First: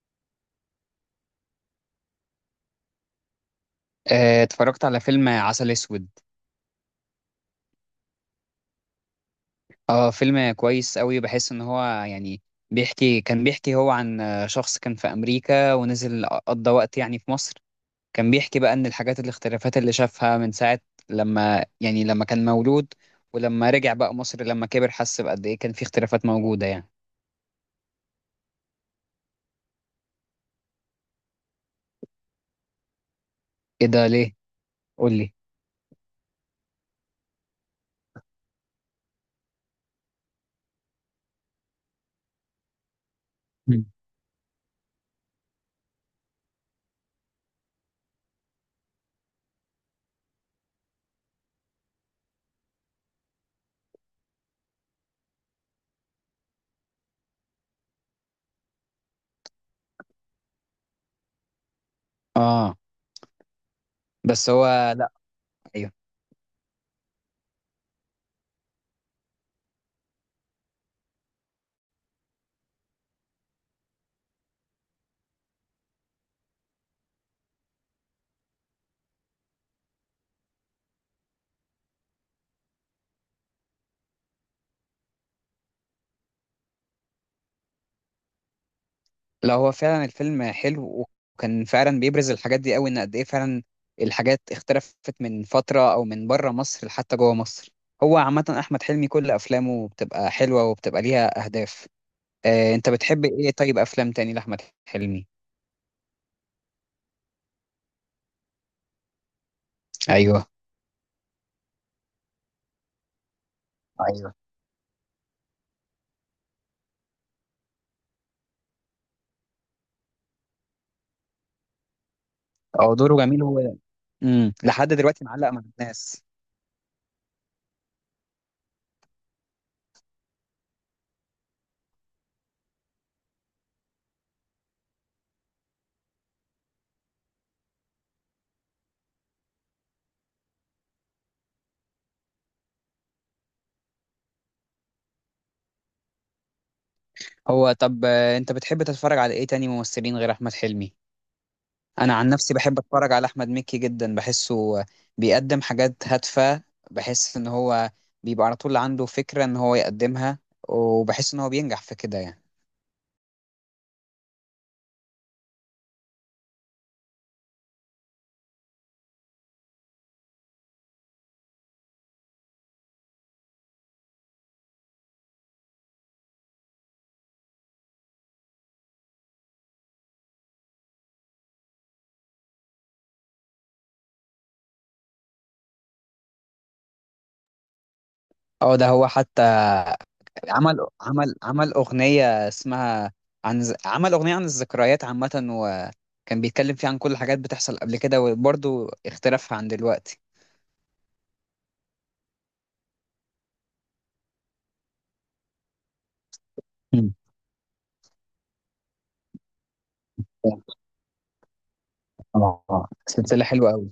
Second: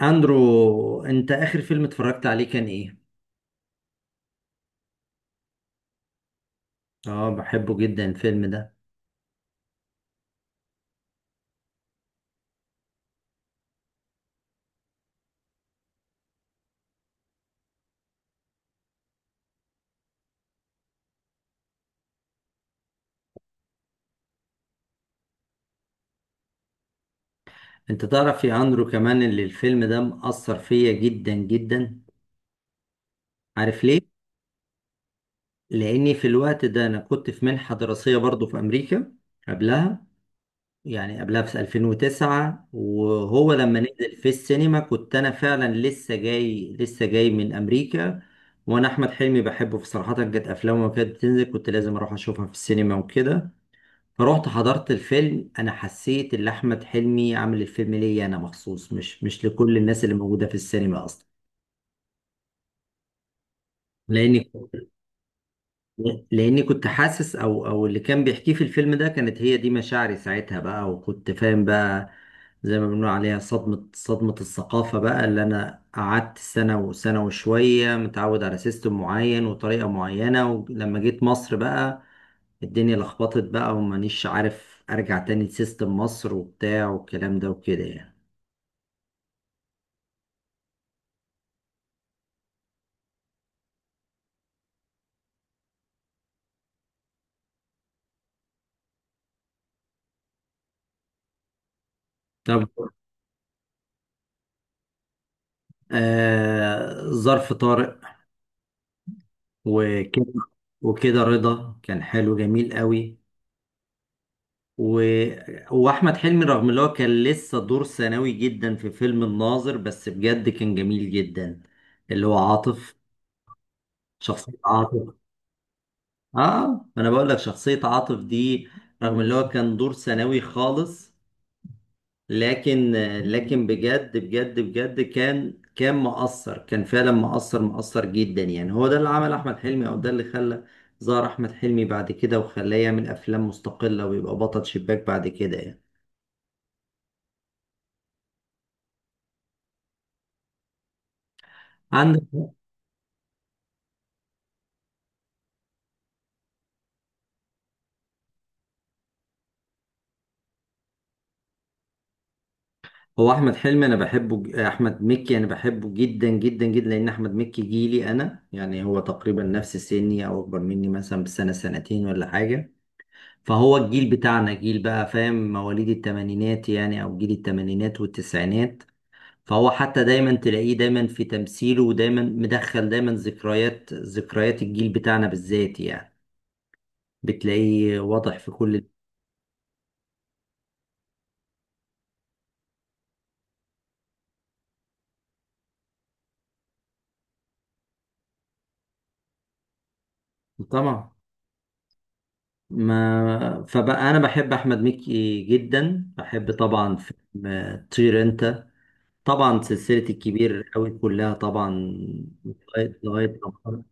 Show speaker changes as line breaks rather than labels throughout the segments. اندرو، انت اخر فيلم اتفرجت عليه كان ايه؟
اتفرجت على فيلم عسل اسود.
اه بحبه جدا الفيلم ده.
اه، فيلم كويس قوي. بحس ان هو يعني كان بيحكي هو عن شخص كان في امريكا ونزل قضى وقت يعني في مصر. كان بيحكي بقى ان الحاجات الاختلافات اللي شافها من ساعة لما يعني لما كان مولود، ولما رجع بقى مصر لما كبر، حس بقد ايه كان في اختلافات موجودة يعني.
انت تعرف يا اندرو كمان اللي الفيلم ده مأثر فيا جدا جدا، عارف
ايه
ليه؟
ده ليه؟ قول لي.
لاني في الوقت ده انا كنت في منحة دراسية برضو في امريكا قبلها، يعني في 2009. وهو لما
مم.
نزل في السينما كنت انا فعلا لسه جاي من امريكا. وانا احمد حلمي بحبه في صراحة، كانت افلامه كانت بتنزل كنت لازم اروح اشوفها في السينما وكده. رحت حضرت الفيلم، انا حسيت ان احمد حلمي عامل الفيلم ليا انا مخصوص، مش لكل الناس اللي موجوده في السينما اصلا.
اه.
لان
بس هو. لا. ايوه.
لاني كنت حاسس، او اللي كان بيحكيه في الفيلم ده كانت هي دي مشاعري ساعتها بقى، وكنت فاهم بقى. زي ما بنقول عليها صدمة الثقافة بقى. اللي انا قعدت سنة وسنة وشوية متعود على سيستم معين وطريقة معينة، ولما جيت مصر بقى الدنيا لخبطت بقى، ومانيش عارف ارجع تاني لسيستم مصر وبتاع والكلام ده وكده يعني.
لا، هو فعلا الفيلم حلو، وكان فعلا بيبرز الحاجات دي قوي ان قد ايه فعلا الحاجات اختلفت من فترة او من بره مصر لحتى جوه مصر. هو عامة احمد حلمي كل افلامه بتبقى حلوة وبتبقى ليها اهداف.
طب،
انت بتحب ايه طيب، افلام تاني لاحمد حلمي؟
ظرف طارق وكده.
ايوه.
وكده رضا كان حلو جميل قوي.
ايوه.
و- واحمد حلمي رغم ان هو كان لسه دور ثانوي جدا في فيلم الناظر، بس بجد كان جميل جدا، اللي هو
هو
عاطف.
دوره جميل هو.
شخصية
لحد
عاطف.
دلوقتي معلق مع الناس.
اه، ما انا بقول لك شخصية عاطف دي، رغم ان هو كان دور ثانوي خالص، لكن بجد بجد بجد كان مؤثر، كان فعلا مؤثر جدا يعني. هو ده اللي عمل احمد حلمي، او ده اللي خلى ظهر احمد حلمي بعد كده، وخلاه يعمل افلام مستقلة ويبقى بطل شباك بعد كده يعني.
هو طب، انت بتحب تتفرج على ايه تاني ممثلين غير احمد حلمي؟ انا عن
عندك
نفسي بحب اتفرج على احمد مكي جدا، بحسه بيقدم حاجات هادفه. بحس ان هو بيبقى على طول عنده فكره ان هو يقدمها، وبحس ان هو بينجح في كده يعني.
هو احمد حلمي انا بحبه، احمد مكي انا بحبه جدا جدا جدا، لان احمد مكي جيلي انا يعني، هو تقريبا نفس سني او اكبر مني مثلا بسنه سنتين ولا حاجه. فهو الجيل بتاعنا، جيل بقى فاهم، مواليد الثمانينات يعني، او جيل الثمانينات والتسعينات. فهو حتى دايما تلاقيه دايما في تمثيله ودايما مدخل دايما ذكريات، الجيل بتاعنا بالذات يعني، بتلاقيه واضح في
اه
كل...
ده هو حتى عمل اغنيه اسمها عن عمل اغنيه عن الذكريات عامه، وكان بيتكلم فيها عن كل الحاجات بتحصل قبل كده وبرضه اختلافها عن دلوقتي.
طبعا، ما فبقى انا بحب احمد مكي جدا. بحب طبعا
مم.
فيلم طير انت. طبعا سلسله الكبير قوي كلها طبعا،
اه،
لغايه
سلسله حلوه
رمضان.
قوي.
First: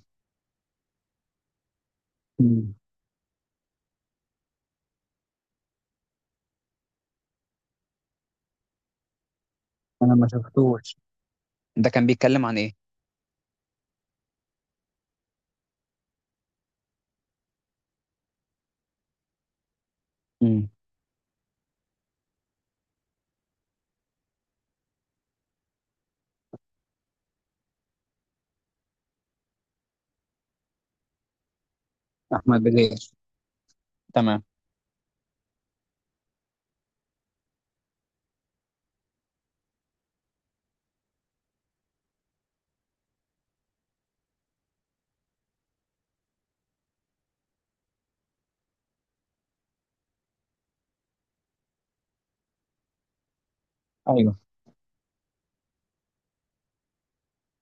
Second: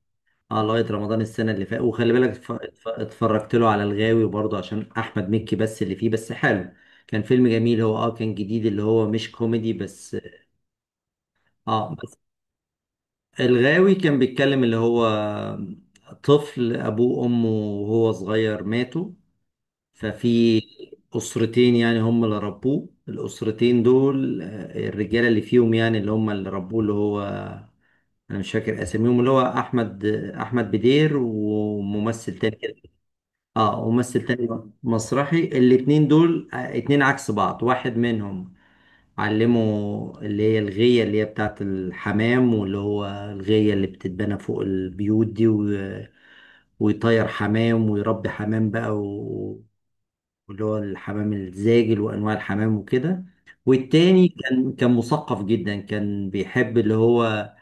اه لغايه رمضان السنه اللي فاتت. وخلي بالك،
مم.
اتفرجت له على الغاوي برضه عشان احمد مكي بس، اللي فيه بس حلو. كان فيلم جميل، هو اه كان جديد، اللي هو مش كوميدي
انا
بس.
ما شفتوش. ده
اه
كان
بس
بيتكلم عن ايه؟
الغاوي كان بيتكلم اللي هو طفل ابوه وامه وهو صغير ماتوا، ففي
مم.
أسرتين يعني هم اللي ربوه، الأسرتين دول الرجالة اللي فيهم يعني، اللي هم اللي ربوه، اللي هو، أنا مش فاكر أساميهم، اللي هو أحمد، بدير وممثل تاني
احمد
كده.
بليغ.
اه، ممثل
تمام.
تاني، مسرحي. الاتنين دول اتنين عكس بعض، واحد منهم علمه اللي هي الغية، اللي هي بتاعت الحمام، واللي هو الغية اللي بتتبنى فوق البيوت دي، ويطير حمام ويربي حمام بقى واللي هو الحمام الزاجل وانواع الحمام وكده. والتاني
ايوه.
كان مثقف جدا، كان بيحب اللي هو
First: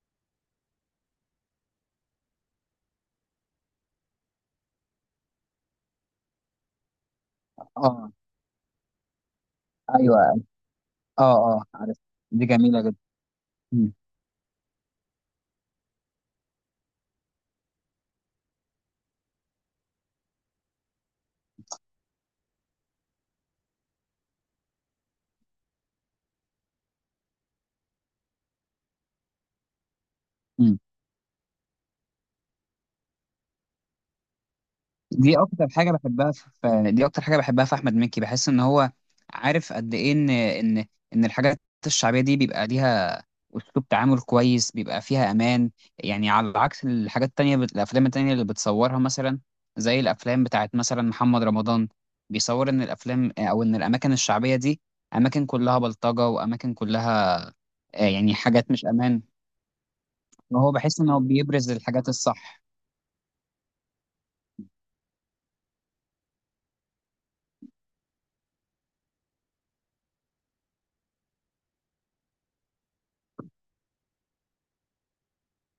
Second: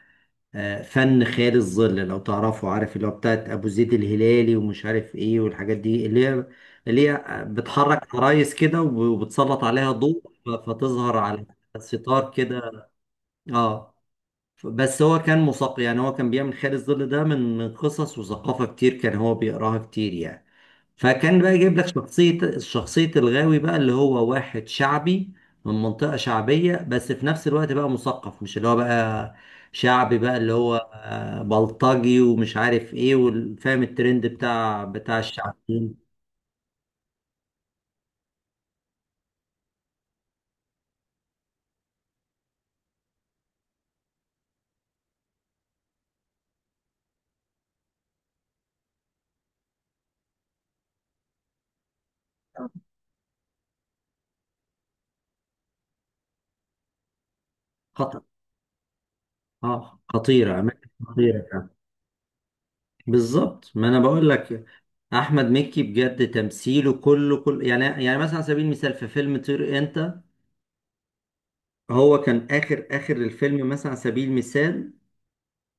فن خيال الظل لو تعرفه، عارف اللي هو بتاعت ابو زيد الهلالي ومش عارف ايه، والحاجات دي اللي هي، اللي هي
اه.
بتحرك عرايس كده، وبتسلط عليها ضوء
ايوه.
فتظهر
اه،
على
اه، عارف.
الستار
دي جميله
كده.
جدا. مم.
اه، بس هو كان مثقف يعني، هو كان بيعمل خيال الظل ده من قصص وثقافة كتير كان هو بيقراها كتير يعني. فكان بقى جايب لك شخصية، الغاوي بقى، اللي هو واحد شعبي من منطقة شعبية، بس في نفس الوقت بقى مثقف، مش اللي هو بقى شعبي بقى، اللي هو
مم.
بلطجي ومش عارف ايه، وفاهم الترند بتاع الشعبيين.
دي اكتر حاجه بحبها في احمد مكي، بحس ان هو عارف قد ايه ان الحاجات الشعبيه دي بيبقى ليها اسلوب تعامل كويس، بيبقى فيها امان. يعني على عكس الحاجات التانية، الافلام التانية اللي بتصورها مثلا، زي الافلام بتاعت مثلا محمد رمضان، بيصور ان الافلام او ان الاماكن الشعبيه دي اماكن كلها بلطجه واماكن كلها
خطر.
يعني حاجات مش امان.
اه، خطيرة،
ما هو
أماكن
بحس إن هو
خطيرة فعلا.
بيبرز الحاجات الصح.
بالظبط، ما أنا بقول لك. أحمد مكي بجد تمثيله كله كله يعني، مثلا على سبيل المثال في فيلم طير أنت، هو كان آخر آخر الفيلم مثلا على سبيل المثال،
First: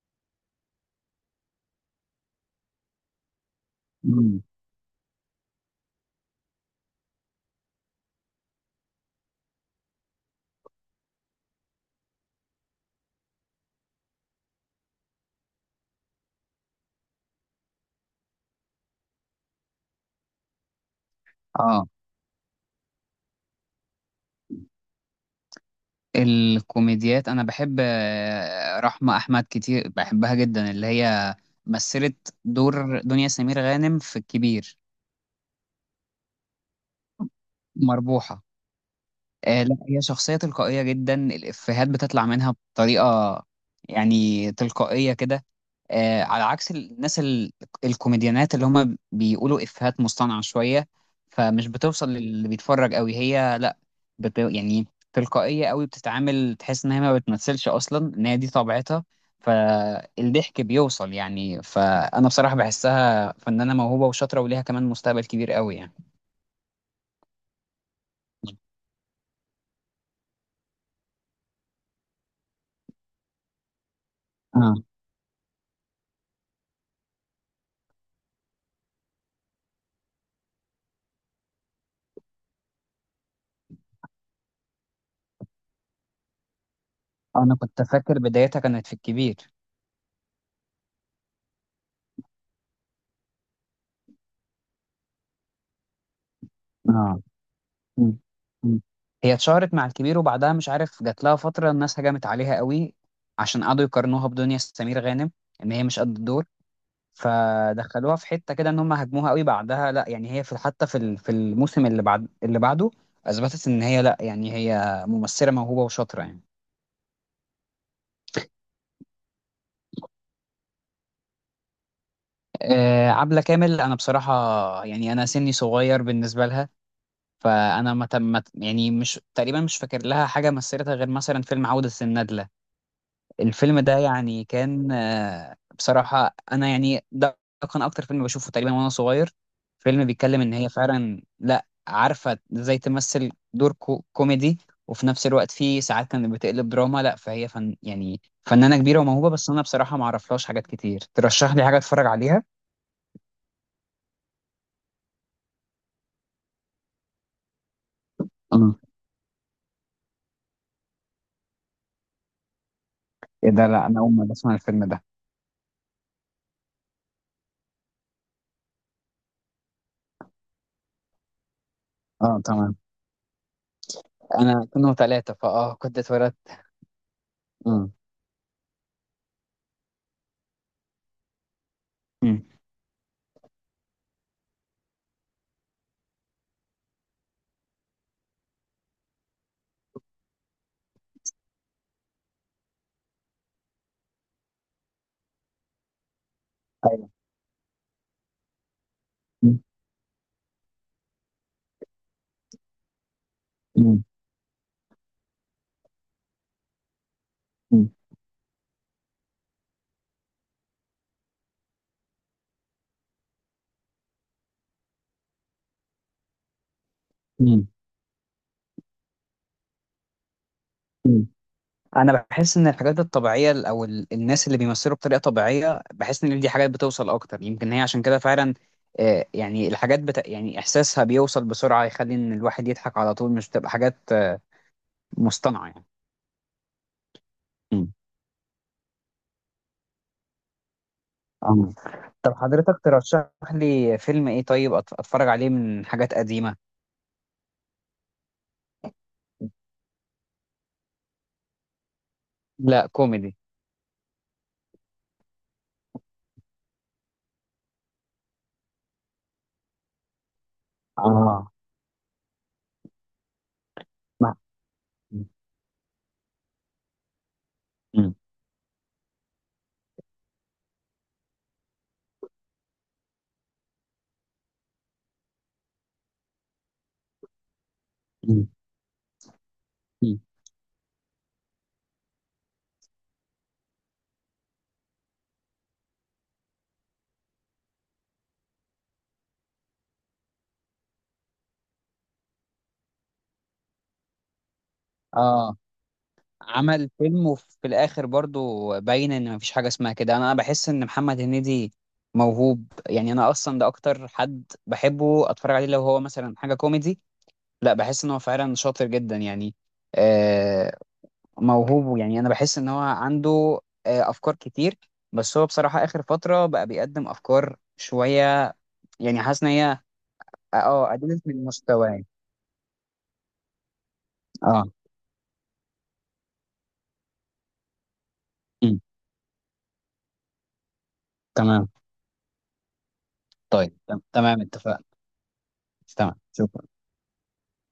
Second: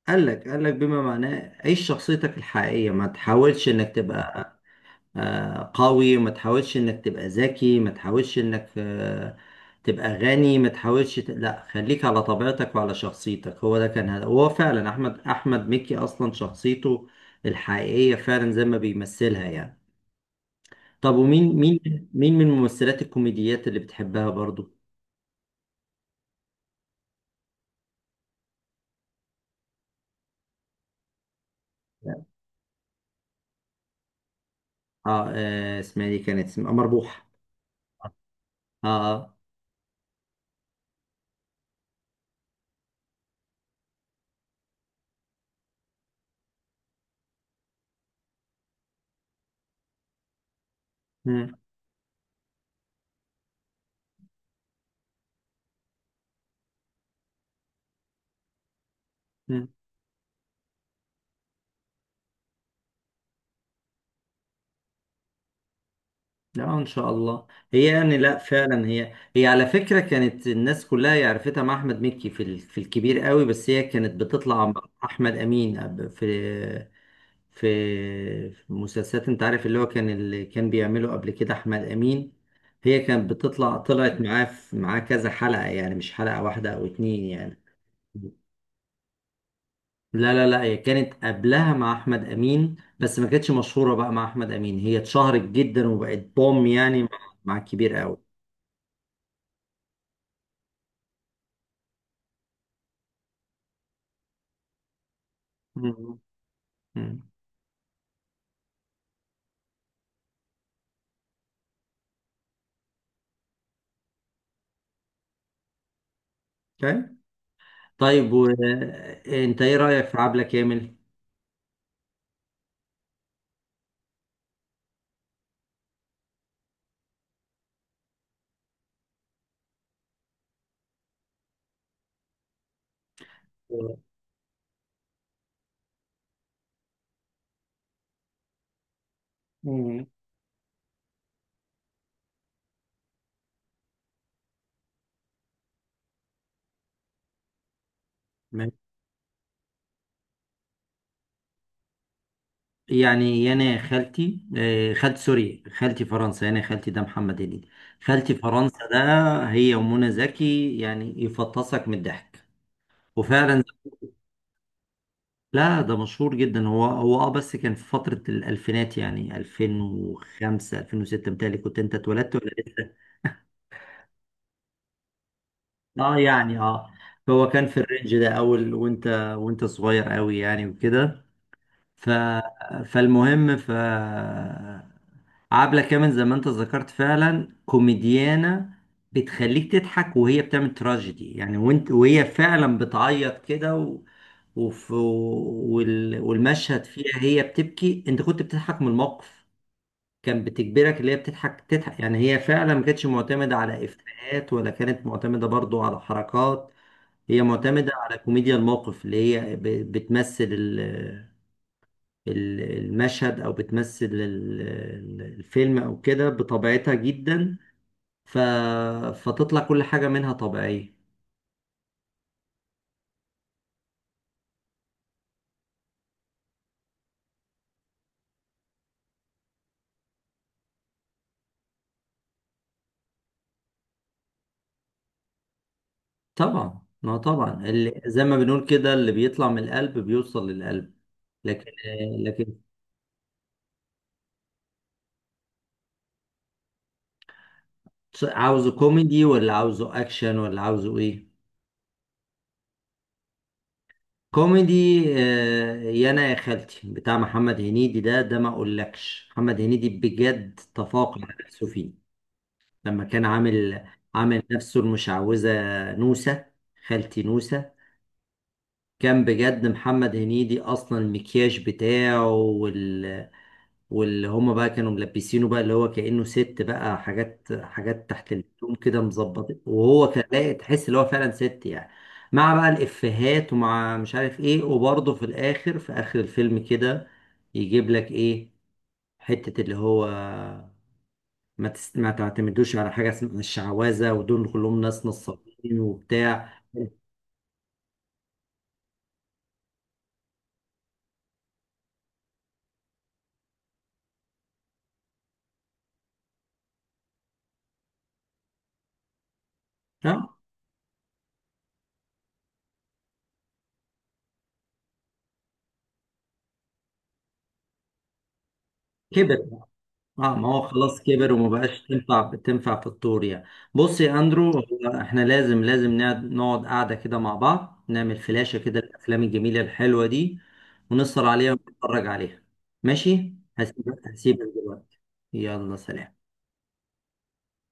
قال لك بما معناه: عيش شخصيتك الحقيقية، ما تحاولش انك
مم.
تبقى قوي، ما تحاولش انك تبقى ذكي، ما تحاولش انك تبقى غني، ما تحاولش ت... لا، خليك على طبيعتك وعلى شخصيتك. هو ده كان، هذا هو فعلا. احمد مكي اصلا شخصيته الحقيقية فعلا زي ما بيمثلها يعني. طب، ومين
اه،
مين من الممثلات الكوميديات اللي بتحبها برضو؟
الكوميديات انا بحب رحمة احمد كتير، بحبها جدا اللي هي
اه.
مثلت دور دنيا سمير غانم في الكبير.
آه، اسمها إيه دي؟ كانت اسمها مربوحة.
مربوحة.
اه. آه.
لا، هي شخصية تلقائية جدا، الإفيهات بتطلع منها بطريقة يعني تلقائية كده. على عكس الناس الكوميديانات اللي هم بيقولوا إفيهات مصطنعة شوية،
مم.
فمش بتوصل للي بيتفرج قوي. هي لا، يعني تلقائية قوي، بتتعامل تحس إن هي ما بتمثلش أصلا، إن هي دي طبيعتها،
مم.
فالضحك بيوصل يعني. فأنا بصراحة بحسها فنانة موهوبة وشاطرة، وليها كمان مستقبل كبير قوي يعني.
لا، ان شاء الله. هي يعني، لا فعلا، هي على فكره كانت الناس كلها يعرفتها مع احمد مكي في الكبير قوي، بس هي كانت بتطلع
آه.
مع احمد امين في في مسلسلات، انت عارف اللي هو كان اللي كان بيعمله قبل كده احمد امين. هي كانت بتطلع، طلعت معاه معاه كذا حلقه يعني، مش حلقه واحده او اتنين
أنا
يعني.
كنت فاكر بدايتها كانت في الكبير.
لا لا لا، هي كانت قبلها مع احمد امين، بس ما كانتش مشهوره بقى مع احمد امين. هي اتشهرت جدا وبقت بوم يعني مع،
آه.
الكبير
مم.
قوي.
مم. هي اتشهرت مع الكبير، وبعدها مش عارف جات لها فترة الناس هجمت عليها قوي عشان قعدوا يقارنوها بدنيا سمير غانم، ان هي مش قد
مم.
الدور.
مم.
فدخلوها في حتة كده ان هم هاجموها قوي بعدها. لا يعني هي في حتى في في الموسم اللي بعد اللي بعده اثبتت ان هي لا يعني هي ممثلة موهوبة وشاطرة يعني.
طيب، طيب وانت ايه رأيك في عبلة كامل؟
عبلة كامل انا بصراحة يعني انا سني صغير بالنسبة لها، فانا ما تم ما ت- يعني مش تقريبا مش فاكر لها حاجة مثلتها غير مثلا فيلم عودة الندلة. الفيلم ده يعني كان، بصراحة أنا يعني ده كان أكتر فيلم بشوفه تقريبا وأنا صغير. فيلم
مم.
بيتكلم إن هي فعلا لأ عارفة إزاي تمثل دور كوميدي، وفي نفس الوقت في ساعات كانت بتقلب دراما. لأ فهي فن يعني
مم.
فنانة كبيرة وموهوبة، بس أنا بصراحة معرفلهاش حاجات كتير. ترشح لي حاجة أتفرج عليها؟
يعني يانا خالتي، خالتي سوري، خالتي فرنسا. يانا خالتي ده محمد هنيدي، خالتي فرنسا
اه.
ده. هي ومنى زكي يعني يفطسك من الضحك،
إيه
وفعلا.
ده، لأ أنا أول مرة أسمع الفيلم ده.
لا ده مشهور جدا. هو اه بس كان في فترة الألفينات يعني 2005 2006 متهيألي. كنت انت اتولدت
أه
ولا؟
تمام. أنا كنا ثلاثة فأه كنت
اه
اتولدت.
يعني اه، هو كان في
أه.
الرينج ده اول، وانت صغير قوي يعني وكده. ف.
أمم.
فالمهم ف. عبلة كامل زي ما انت ذكرت فعلا كوميديانة بتخليك تضحك، وهي بتعمل تراجيدي يعني، وانت وهي فعلا بتعيط كده و... وف... وال... والمشهد
أيوه.
فيها هي بتبكي انت كنت بتضحك من الموقف.
أمم.
كان بتجبرك اللي هي بتضحك تضحك يعني، هي فعلا ما كانتش معتمدة على
أمم.
إفيهات، ولا كانت معتمدة برضو على حركات. هي
أمم.
معتمدة على كوميديا الموقف، اللي هي بتمثل المشهد، أو بتمثل الفيلم، أو كده بطبيعتها جدا. ف... فتطلع كل حاجة منها طبيعية.
أمم. انا بحس ان الحاجات الطبيعيه او الناس اللي بيمثلوا بطريقه طبيعيه، بحس ان دي حاجات بتوصل اكتر، يمكن هي عشان كده فعلا يعني الحاجات يعني احساسها بيوصل بسرعه، يخلي ان الواحد يضحك على طول، مش بتبقى حاجات مصطنعه يعني.
طبعا، ما طبعا
مم.
اللي زي ما بنقول كده، اللي بيطلع من القلب بيوصل للقلب. لكن.
آه. طب
لكن
حضرتك ترشح لي فيلم ايه طيب، اتفرج عليه من حاجات قديمه؟
عاوزه كوميدي ولا عاوزه أكشن ولا عاوزه إيه؟
لا، كوميدي.
كوميدي. يا انا يا خالتي بتاع محمد هنيدي ده. ما اقولكش محمد هنيدي بجد تفوق على
اه.
نفسه فيه، لما كان عامل
ما-
عامل نفسه
مم.
المشعوذة نوسة، خالتي نوسة.
مم.
كان بجد محمد هنيدي اصلا المكياج بتاعه، واللي هما بقى كانوا ملبسينه بقى اللي هو كأنه ست بقى، حاجات تحت الهدوم كده مظبط، وهو
مم.
كان لاقي، تحس اللي هو فعلا ست يعني، مع بقى الإفيهات ومع مش عارف ايه. وبرضه في الآخر، في آخر الفيلم كده، يجيب لك ايه، حتة اللي هو ما تس... ما تعتمدوش على حاجة اسمها الشعوذة، ودول كلهم ناس
اه،
نصابين وبتاع.
عمل فيلم وفي الاخر برضو باين ان مفيش حاجه اسمها كده. أنا بحس ان محمد هنيدي موهوب يعني. انا اصلا ده اكتر حد بحبه اتفرج عليه لو هو مثلا حاجه كوميدي. لا، بحس ان هو فعلا شاطر جدا يعني.
ها
آه، موهوب يعني، انا بحس ان هو عنده افكار كتير. بس هو بصراحه اخر فتره بقى بيقدم افكار شويه يعني، حاسس ان
كده.
هي
اه، ما هو
اه
خلاص
قللت
كبر
من
وما بقاش
مستواه.
تنفع، في الطور يعني. بص يا اندرو،
اه.
هو احنا لازم نقعد، قعده كده مع بعض، نعمل فلاشة كده
أمم،
الافلام الجميله الحلوه دي، ونسهر عليها
تمام.
ونتفرج عليها. ماشي،
طيب
هسيبك
تمام،
هسيبك
اتفقنا.
دلوقتي. يلا
تمام،
سلام.
شكرا.